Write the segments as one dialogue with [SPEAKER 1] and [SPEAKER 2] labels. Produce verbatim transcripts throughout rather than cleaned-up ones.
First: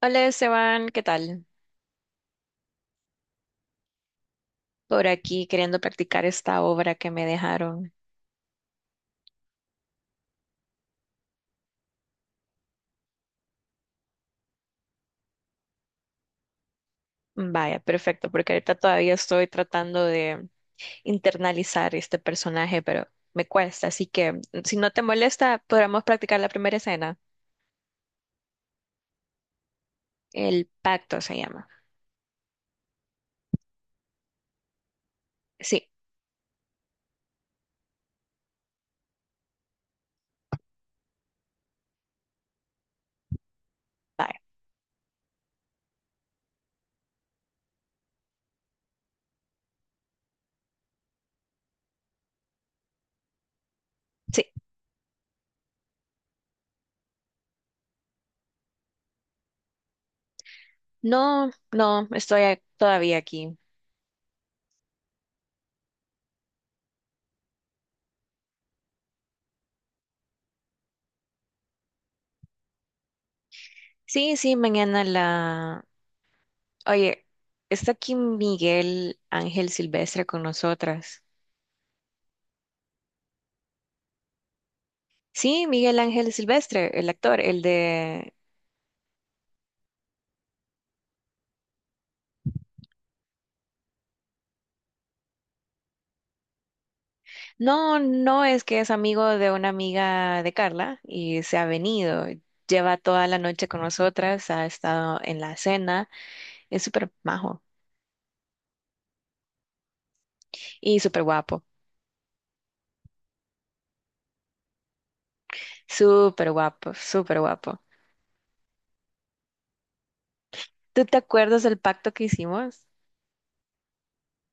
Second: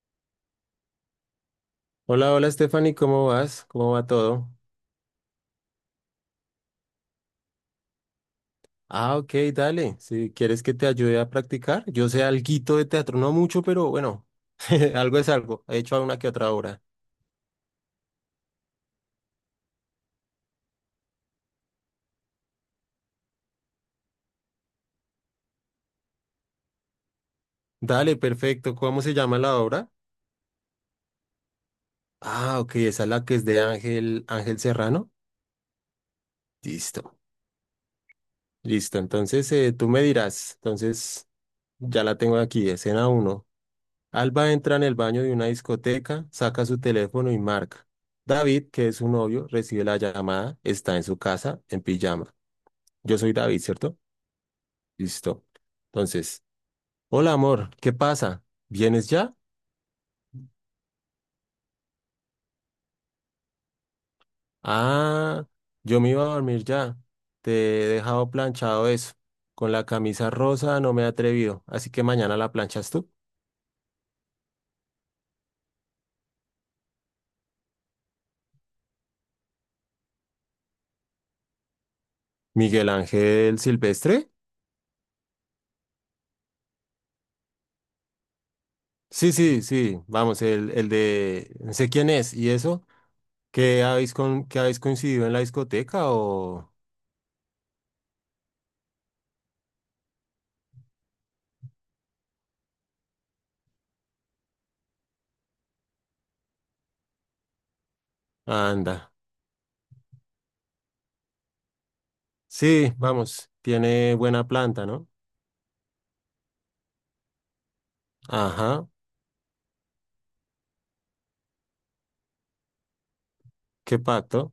[SPEAKER 1] Hola Esteban, ¿qué tal?
[SPEAKER 2] Hola, hola Stephanie, ¿cómo vas? ¿Cómo va todo?
[SPEAKER 1] Por aquí queriendo practicar esta obra que me dejaron.
[SPEAKER 2] Ah, ok, dale. Si quieres que te ayude a practicar, yo sé alguito de teatro, no mucho, pero bueno, algo es algo. He hecho una que otra obra.
[SPEAKER 1] Vaya, perfecto, porque ahorita todavía estoy tratando de internalizar este personaje, pero me cuesta, así que si no te molesta, podríamos practicar la primera escena.
[SPEAKER 2] Dale, perfecto. ¿Cómo se llama la obra?
[SPEAKER 1] El pacto se llama.
[SPEAKER 2] Ah, ok, esa es la que es de Ángel, Ángel Serrano.
[SPEAKER 1] Sí,
[SPEAKER 2] Listo, listo. Entonces eh, tú me dirás. Entonces ya la tengo aquí, escena uno.
[SPEAKER 1] vaya,
[SPEAKER 2] Alba entra en el baño de una discoteca, saca su teléfono y marca. David, que es su novio, recibe la llamada, está en su casa, en pijama. Yo soy David, ¿cierto?
[SPEAKER 1] sí.
[SPEAKER 2] Listo. Entonces, hola amor, ¿qué pasa? ¿Vienes ya?
[SPEAKER 1] No, no, estoy a- todavía aquí.
[SPEAKER 2] Ah, yo me iba a dormir ya. Te he dejado planchado eso. Con la camisa rosa no me he atrevido, así que mañana la planchas tú.
[SPEAKER 1] Sí, sí, mañana la... Oye, está aquí Miguel Ángel Silvestre con nosotras.
[SPEAKER 2] Miguel Ángel Silvestre.
[SPEAKER 1] Sí, Miguel Ángel Silvestre, el actor, el de...
[SPEAKER 2] Sí, sí, sí, vamos, el, el de... No sé quién es, ¿y eso? ¿Qué habéis, con, qué habéis coincidido en la discoteca o...?
[SPEAKER 1] No, no es que es amigo de una amiga de Carla y se ha venido. Lleva toda la noche con nosotras, ha estado en la cena. Es súper majo
[SPEAKER 2] Anda.
[SPEAKER 1] y súper guapo,
[SPEAKER 2] Sí, vamos, tiene buena planta, ¿no?
[SPEAKER 1] súper guapo, súper guapo.
[SPEAKER 2] Ajá,
[SPEAKER 1] ¿Tú te acuerdas del pacto que hicimos?
[SPEAKER 2] ¿qué pacto?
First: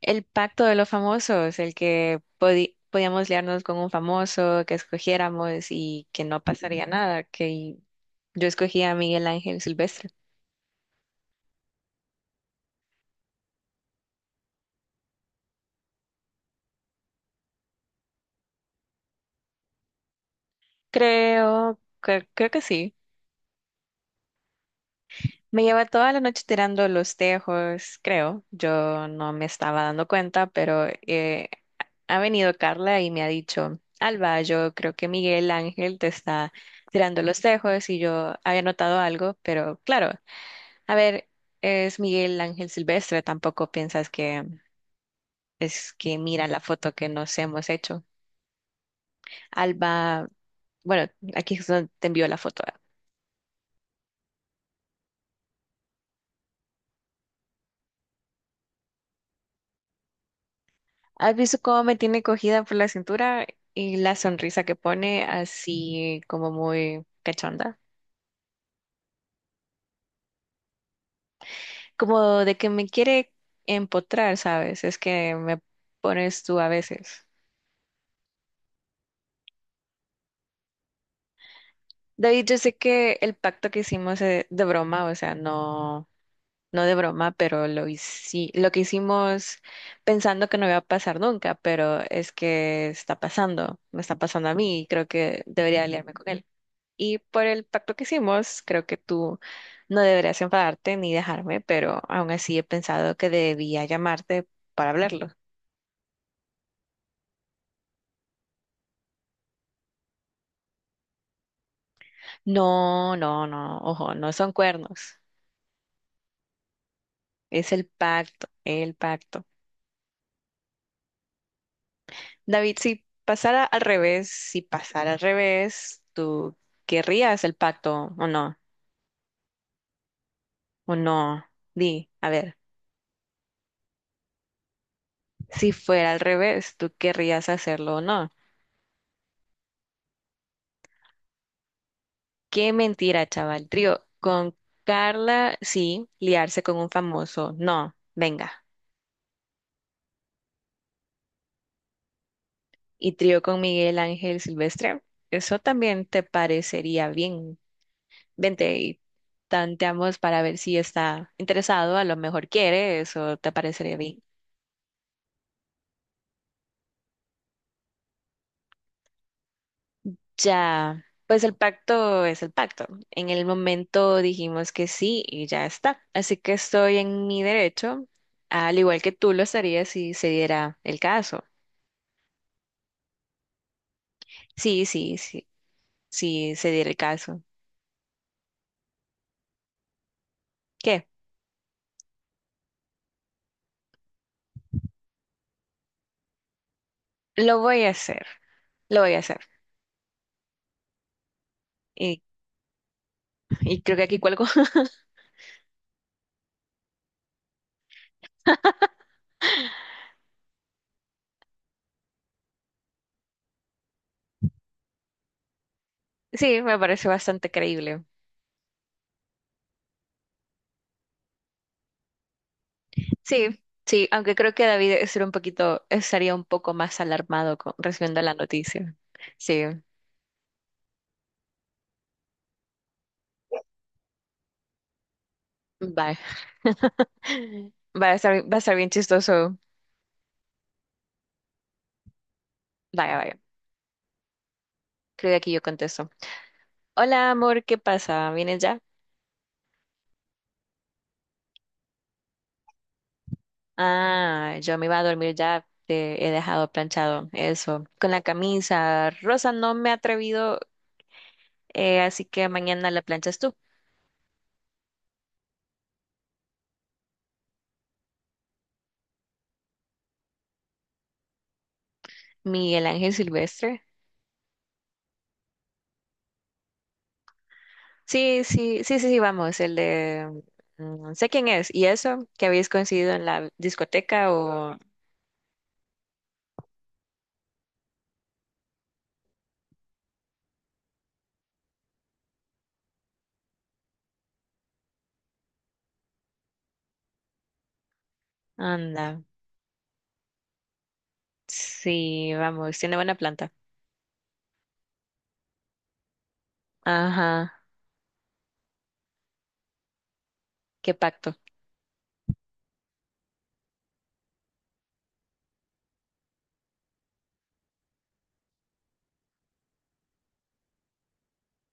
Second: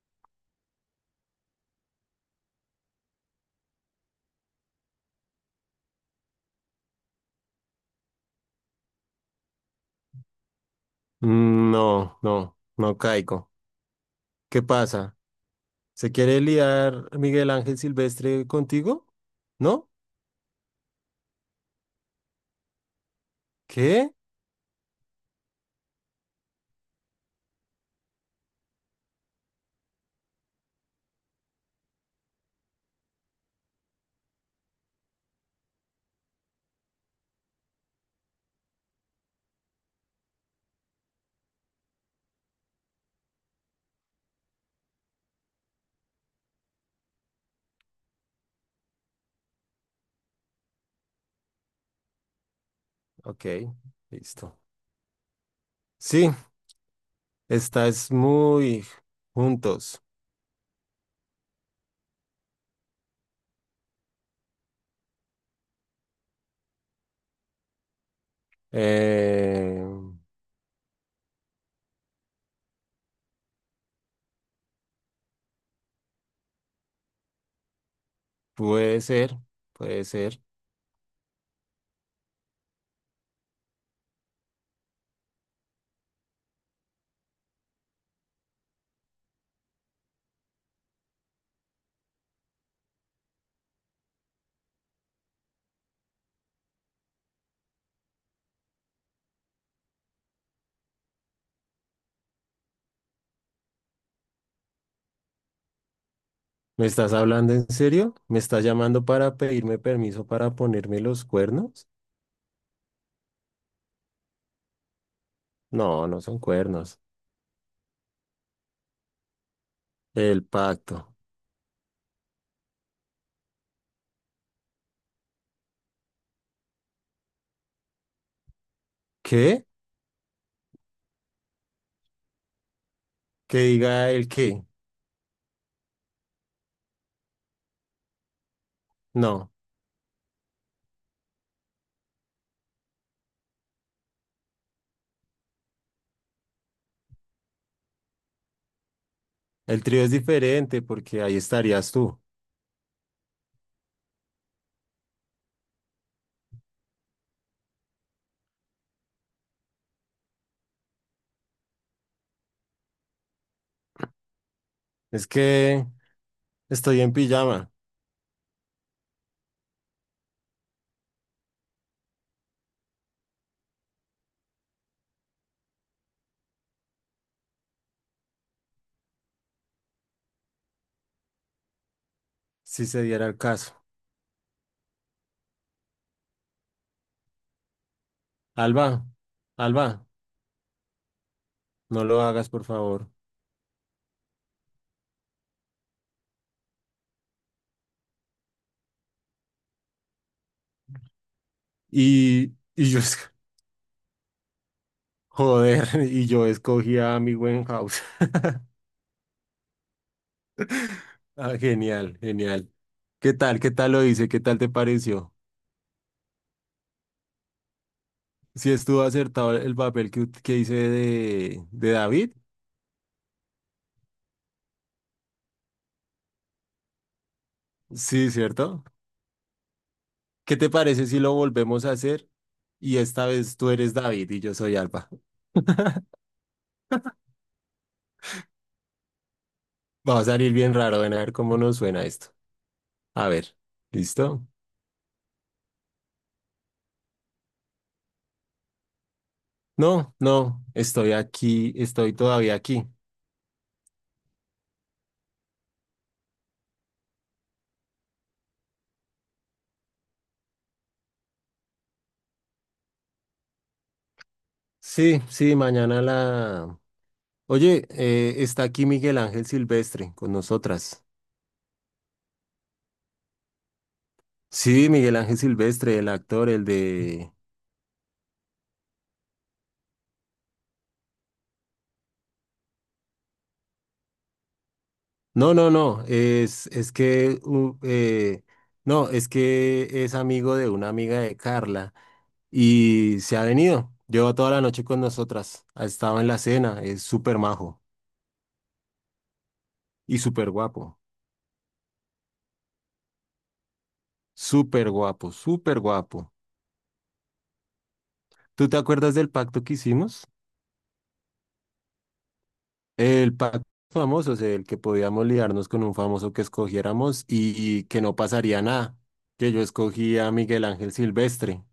[SPEAKER 1] El pacto de los famosos, el que podi- podíamos liarnos con un famoso, que escogiéramos y que no pasaría nada, que yo escogía a Miguel Ángel Silvestre.
[SPEAKER 2] Mm, no, no, no caigo. ¿Qué pasa? ¿Se quiere liar Miguel Ángel Silvestre contigo? ¿No?
[SPEAKER 1] Creo que creo que sí.
[SPEAKER 2] ¿Qué?
[SPEAKER 1] Me lleva toda la noche tirando los tejos, creo. Yo no me estaba dando cuenta, pero eh, ha venido Carla y me ha dicho, Alba, yo creo que Miguel Ángel te está tirando los tejos y yo había notado algo, pero claro, a ver, es Miguel Ángel Silvestre, tampoco piensas que es que mira la foto que nos hemos hecho. Alba, bueno, aquí es donde te envió la foto.
[SPEAKER 2] Ok, listo. Sí, estás muy juntos.
[SPEAKER 1] ¿Has visto cómo me tiene cogida por la cintura y la sonrisa que pone así como muy cachonda?
[SPEAKER 2] Eh,
[SPEAKER 1] Como de que me quiere empotrar, ¿sabes? Es que me pones tú a veces.
[SPEAKER 2] puede ser, puede ser.
[SPEAKER 1] David, yo sé que el pacto que hicimos eh, de broma, o sea, no, no de broma, pero lo hici- lo que hicimos pensando que no iba a pasar nunca, pero es que está pasando, me está pasando a mí y creo que debería aliarme con él. Y por el pacto que hicimos, creo que tú no deberías enfadarte ni dejarme, pero aún así he pensado que debía llamarte para hablarlo.
[SPEAKER 2] ¿Me estás hablando en serio? ¿Me estás llamando para pedirme permiso para ponerme los cuernos?
[SPEAKER 1] No, no, no, ojo, no son cuernos,
[SPEAKER 2] No, no son cuernos.
[SPEAKER 1] es el pacto, el pacto.
[SPEAKER 2] El pacto.
[SPEAKER 1] David, si pasara al revés, si pasara al revés, ¿tú querrías el pacto o no?
[SPEAKER 2] ¿Qué?
[SPEAKER 1] ¿O no? Di, a ver,
[SPEAKER 2] Que diga el qué.
[SPEAKER 1] si fuera al revés, ¿tú querrías hacerlo o no?
[SPEAKER 2] No,
[SPEAKER 1] Qué mentira, chaval. Trío, con Carla, sí, liarse con un famoso, no, venga.
[SPEAKER 2] el trío es diferente porque ahí estarías tú.
[SPEAKER 1] Y trío con Miguel Ángel Silvestre, eso también te parecería bien. Vente y tanteamos para ver si está interesado, a lo mejor quiere, eso te parecería bien.
[SPEAKER 2] Es que estoy en pijama,
[SPEAKER 1] Ya, pues el pacto es el pacto. En el momento dijimos que sí y ya está. Así que estoy en mi derecho, al igual que tú lo estarías si se diera el caso.
[SPEAKER 2] si se diera el caso.
[SPEAKER 1] Sí, sí, sí, si se diera el caso.
[SPEAKER 2] Alba, Alba,
[SPEAKER 1] ¿Qué?
[SPEAKER 2] no lo hagas, por favor.
[SPEAKER 1] Lo voy a hacer, lo voy a hacer. Y,
[SPEAKER 2] Y, y yo, es-
[SPEAKER 1] y creo que aquí cuelgo.
[SPEAKER 2] joder, y yo escogí a mi buen house. Ah, genial, genial. ¿Qué tal? ¿Qué tal lo hice? ¿Qué tal te pareció?
[SPEAKER 1] Sí, me parece bastante creíble.
[SPEAKER 2] Si estuvo acertado el papel que, ut- que hice de, de David,
[SPEAKER 1] Sí, sí, aunque creo que David estaría un poquito, estaría un poco más alarmado con, recibiendo
[SPEAKER 2] sí,
[SPEAKER 1] la
[SPEAKER 2] ¿cierto?
[SPEAKER 1] noticia. Sí,
[SPEAKER 2] ¿Qué te parece si lo volvemos a hacer y esta vez tú eres David y yo soy Alba?
[SPEAKER 1] vaya. Va a estar, va a estar bien chistoso.
[SPEAKER 2] Va a salir bien raro, ven a ver cómo nos suena esto.
[SPEAKER 1] Vaya,
[SPEAKER 2] A
[SPEAKER 1] vaya.
[SPEAKER 2] ver, ¿listo?
[SPEAKER 1] Creo que aquí yo contesto. Hola, amor, ¿qué pasa? ¿Vienes ya?
[SPEAKER 2] No, no, estoy aquí, estoy todavía aquí.
[SPEAKER 1] Ah, yo me iba a dormir ya. Te he dejado planchado eso. Con la camisa rosa no me he atrevido. Eh, así que mañana la planchas tú.
[SPEAKER 2] Sí, sí, mañana la... Oye, eh, está aquí Miguel Ángel Silvestre con nosotras.
[SPEAKER 1] Miguel Ángel Silvestre.
[SPEAKER 2] Sí, Miguel Ángel Silvestre, el actor, el de...
[SPEAKER 1] Sí, sí, sí, sí, sí, vamos, el de... mm, sé quién es. ¿Y eso? ¿Que habéis coincidido en la discoteca o...?
[SPEAKER 2] No, no, no, es, es que, u- eh, no, es que es amigo de una amiga de Carla y se ha venido. Lleva toda la noche con nosotras, ha estado en la cena, es súper majo
[SPEAKER 1] Anda.
[SPEAKER 2] y súper guapo,
[SPEAKER 1] Sí, vamos, tiene buena planta.
[SPEAKER 2] súper guapo, súper guapo.
[SPEAKER 1] Ajá,
[SPEAKER 2] ¿Tú te acuerdas del pacto que hicimos?
[SPEAKER 1] qué pacto.
[SPEAKER 2] El pacto famoso, o sea, el que podíamos liarnos con un famoso que escogiéramos y, y que no pasaría nada, que yo escogí a Miguel Ángel Silvestre.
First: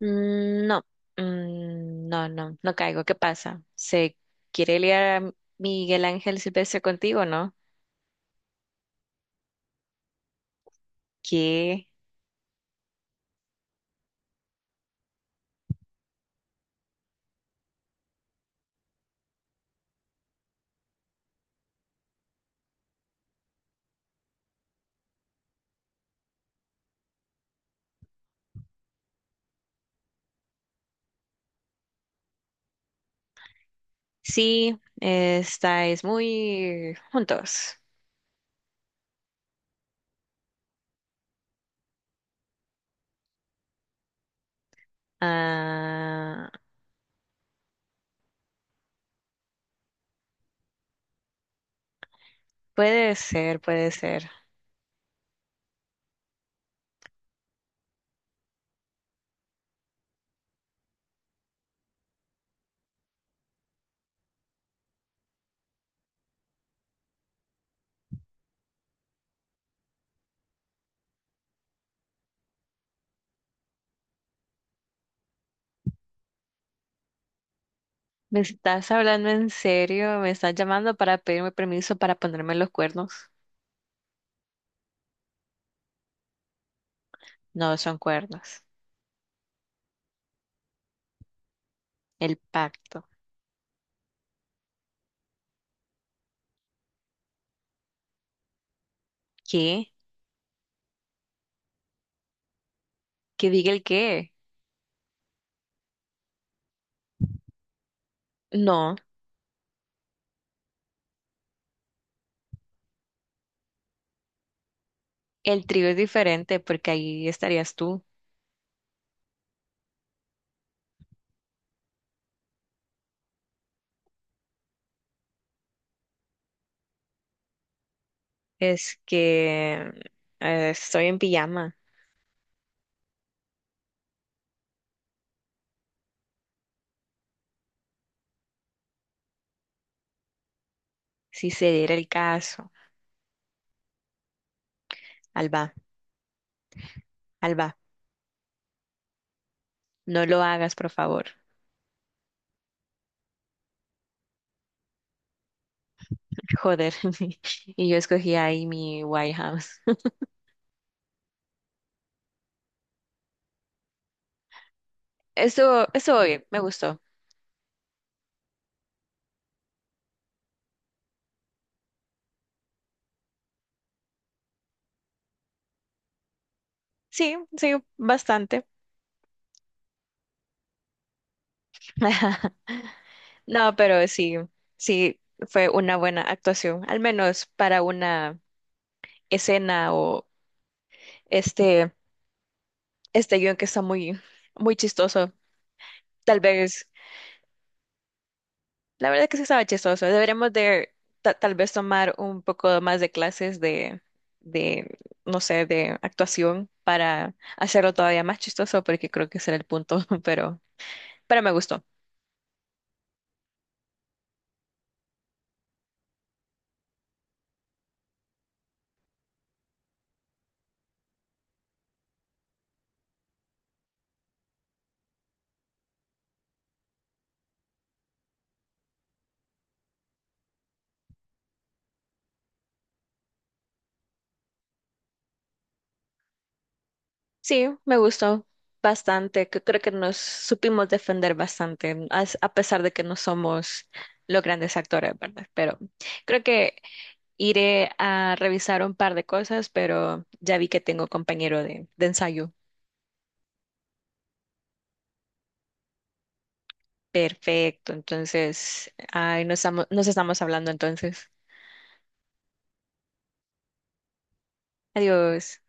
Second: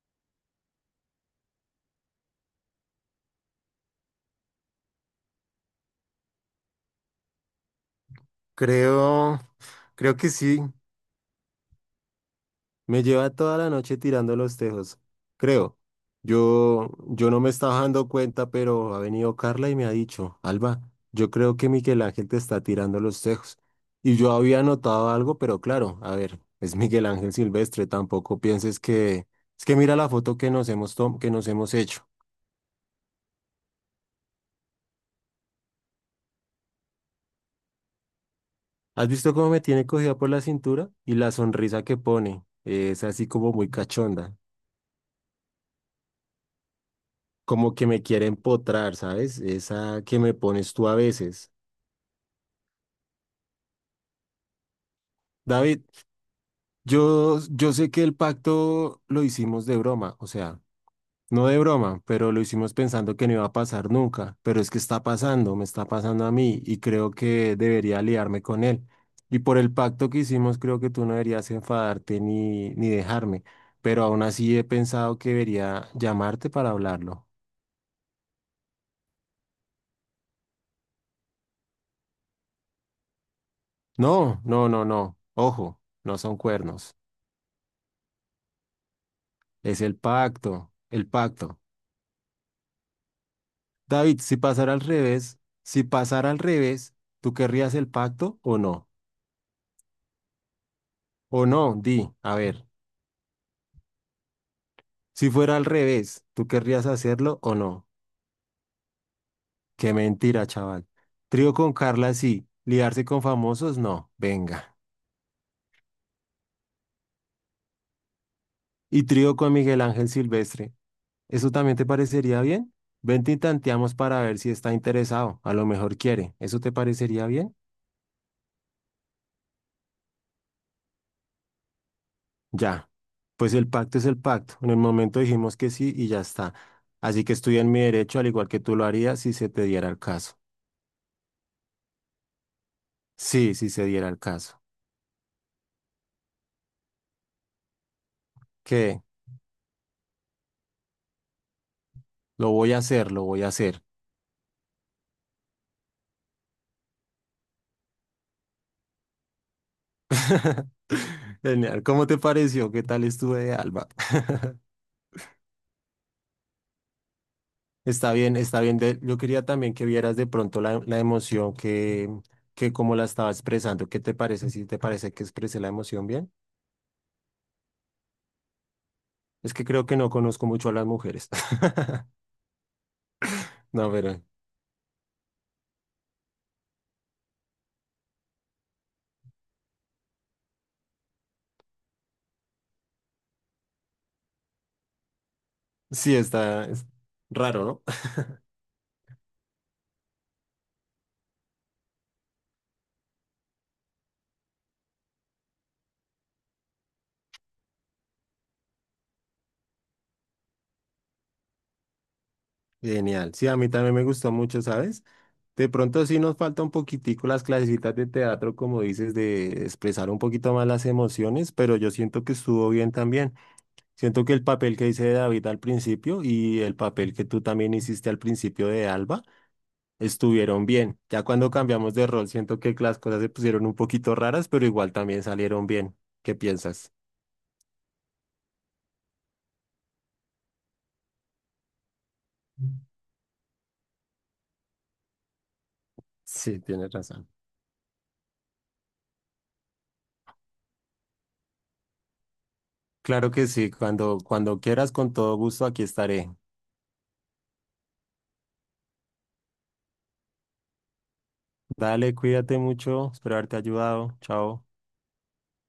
[SPEAKER 1] Mm, no, mm, no, no, no caigo. ¿Qué pasa? ¿Se quiere liar a Miguel Ángel Silvestre contigo, no?
[SPEAKER 2] Creo, creo que sí.
[SPEAKER 1] Que
[SPEAKER 2] Me lleva toda la noche tirando los tejos, creo. Yo, yo no me estaba dando cuenta, pero ha venido Carla y me ha dicho, Alba, yo creo que Miguel Ángel te está tirando los tejos. Y yo había notado algo, pero claro, a ver, es Miguel Ángel Silvestre, tampoco pienses que... Es que mira la foto que nos hemos tom- que nos hemos hecho.
[SPEAKER 1] sí, estáis muy juntos.
[SPEAKER 2] ¿Has visto cómo me tiene cogida por la cintura? Y la sonrisa que pone, eh, es así como muy cachonda,
[SPEAKER 1] Ah,
[SPEAKER 2] como que me quiere empotrar, ¿sabes? Esa que me pones tú a veces.
[SPEAKER 1] puede ser, puede ser.
[SPEAKER 2] David, Yo, yo sé que el pacto lo hicimos de broma, o sea, no de broma, pero lo hicimos pensando que no iba a pasar nunca, pero es que está pasando, me está pasando a mí y creo que debería aliarme con él. Y por el pacto que hicimos, creo que tú no deberías enfadarte ni, ni dejarme, pero aún así he pensado que debería llamarte para hablarlo.
[SPEAKER 1] ¿Me estás hablando en serio? ¿Me estás llamando para pedirme permiso para ponerme los cuernos?
[SPEAKER 2] No, no, no, no, ojo, no son cuernos,
[SPEAKER 1] No son cuernos.
[SPEAKER 2] es el pacto, el pacto.
[SPEAKER 1] El pacto.
[SPEAKER 2] David, si pasara al revés, si pasara al revés, ¿tú querrías el pacto o no?
[SPEAKER 1] ¿Qué?
[SPEAKER 2] O no, di, a ver,
[SPEAKER 1] ¿Que diga el qué?
[SPEAKER 2] si fuera al revés, ¿tú querrías hacerlo o no?
[SPEAKER 1] No,
[SPEAKER 2] Qué mentira, chaval. Trío con Carla, sí. Liarse con famosos, no. Venga.
[SPEAKER 1] el trío es diferente porque ahí estarías tú.
[SPEAKER 2] Y trío con Miguel Ángel Silvestre. ¿Eso también te parecería bien? Vente y tanteamos para ver si está interesado. A lo mejor quiere. ¿Eso te parecería bien?
[SPEAKER 1] Es que eh, estoy en pijama.
[SPEAKER 2] Ya, pues el pacto es el pacto. En el momento dijimos que sí y ya está. Así que estoy en mi derecho, al igual que tú lo harías si se te diera el caso.
[SPEAKER 1] Si se diera el caso.
[SPEAKER 2] Sí, si se diera el caso.
[SPEAKER 1] Alba, Alba,
[SPEAKER 2] ¿Qué?
[SPEAKER 1] no lo hagas, por favor.
[SPEAKER 2] Lo voy a hacer, lo voy a hacer.
[SPEAKER 1] Joder. Y yo escogí ahí mi White House.
[SPEAKER 2] Genial. ¿Cómo te pareció? ¿Qué tal estuve de Alba?
[SPEAKER 1] Estuvo, estuvo bien, me gustó.
[SPEAKER 2] Está bien, está bien. De- Yo quería también que vieras de pronto la, la emoción que, que como la estaba expresando. ¿Qué te parece? ¿Si te parece que expresé la emoción bien?
[SPEAKER 1] Sí, sí, bastante.
[SPEAKER 2] Es que creo que no conozco mucho a las mujeres.
[SPEAKER 1] No,
[SPEAKER 2] No,
[SPEAKER 1] pero
[SPEAKER 2] pero
[SPEAKER 1] sí, sí fue una buena actuación, al menos para una escena o este, este guión que está muy, muy chistoso.
[SPEAKER 2] sí,
[SPEAKER 1] Tal
[SPEAKER 2] está es
[SPEAKER 1] vez,
[SPEAKER 2] raro, ¿no?
[SPEAKER 1] la verdad que sí estaba chistoso. Deberíamos de ta- tal vez tomar un poco más de clases de, de, no sé, de actuación para hacerlo todavía más chistoso, porque creo que ese era el punto, pero, pero me gustó.
[SPEAKER 2] Genial. Sí, a mí también me gustó mucho, ¿sabes? De pronto sí nos falta un poquitico las clasecitas de teatro, como dices, de expresar un poquito más las emociones, pero yo siento que estuvo bien también. Siento que el papel que hice de David al principio y el papel que tú también hiciste al principio de Alba estuvieron bien. Ya cuando cambiamos de rol, siento que las cosas se pusieron un poquito raras, pero igual también salieron bien. ¿Qué piensas?
[SPEAKER 1] Sí, me gustó bastante. Que Creo que nos supimos defender bastante, as- a pesar de que no somos los grandes actores, ¿verdad? Pero creo
[SPEAKER 2] Sí,
[SPEAKER 1] que
[SPEAKER 2] tienes razón.
[SPEAKER 1] iré a revisar un par de cosas, pero ya vi que tengo compañero de, de ensayo.
[SPEAKER 2] Claro que sí, cuando, cuando quieras, con todo gusto, aquí estaré.
[SPEAKER 1] Perfecto, entonces, ay, nos estamos, nos estamos hablando entonces.
[SPEAKER 2] Dale, cuídate mucho, espero haberte ayudado. Chao.
[SPEAKER 1] Adiós.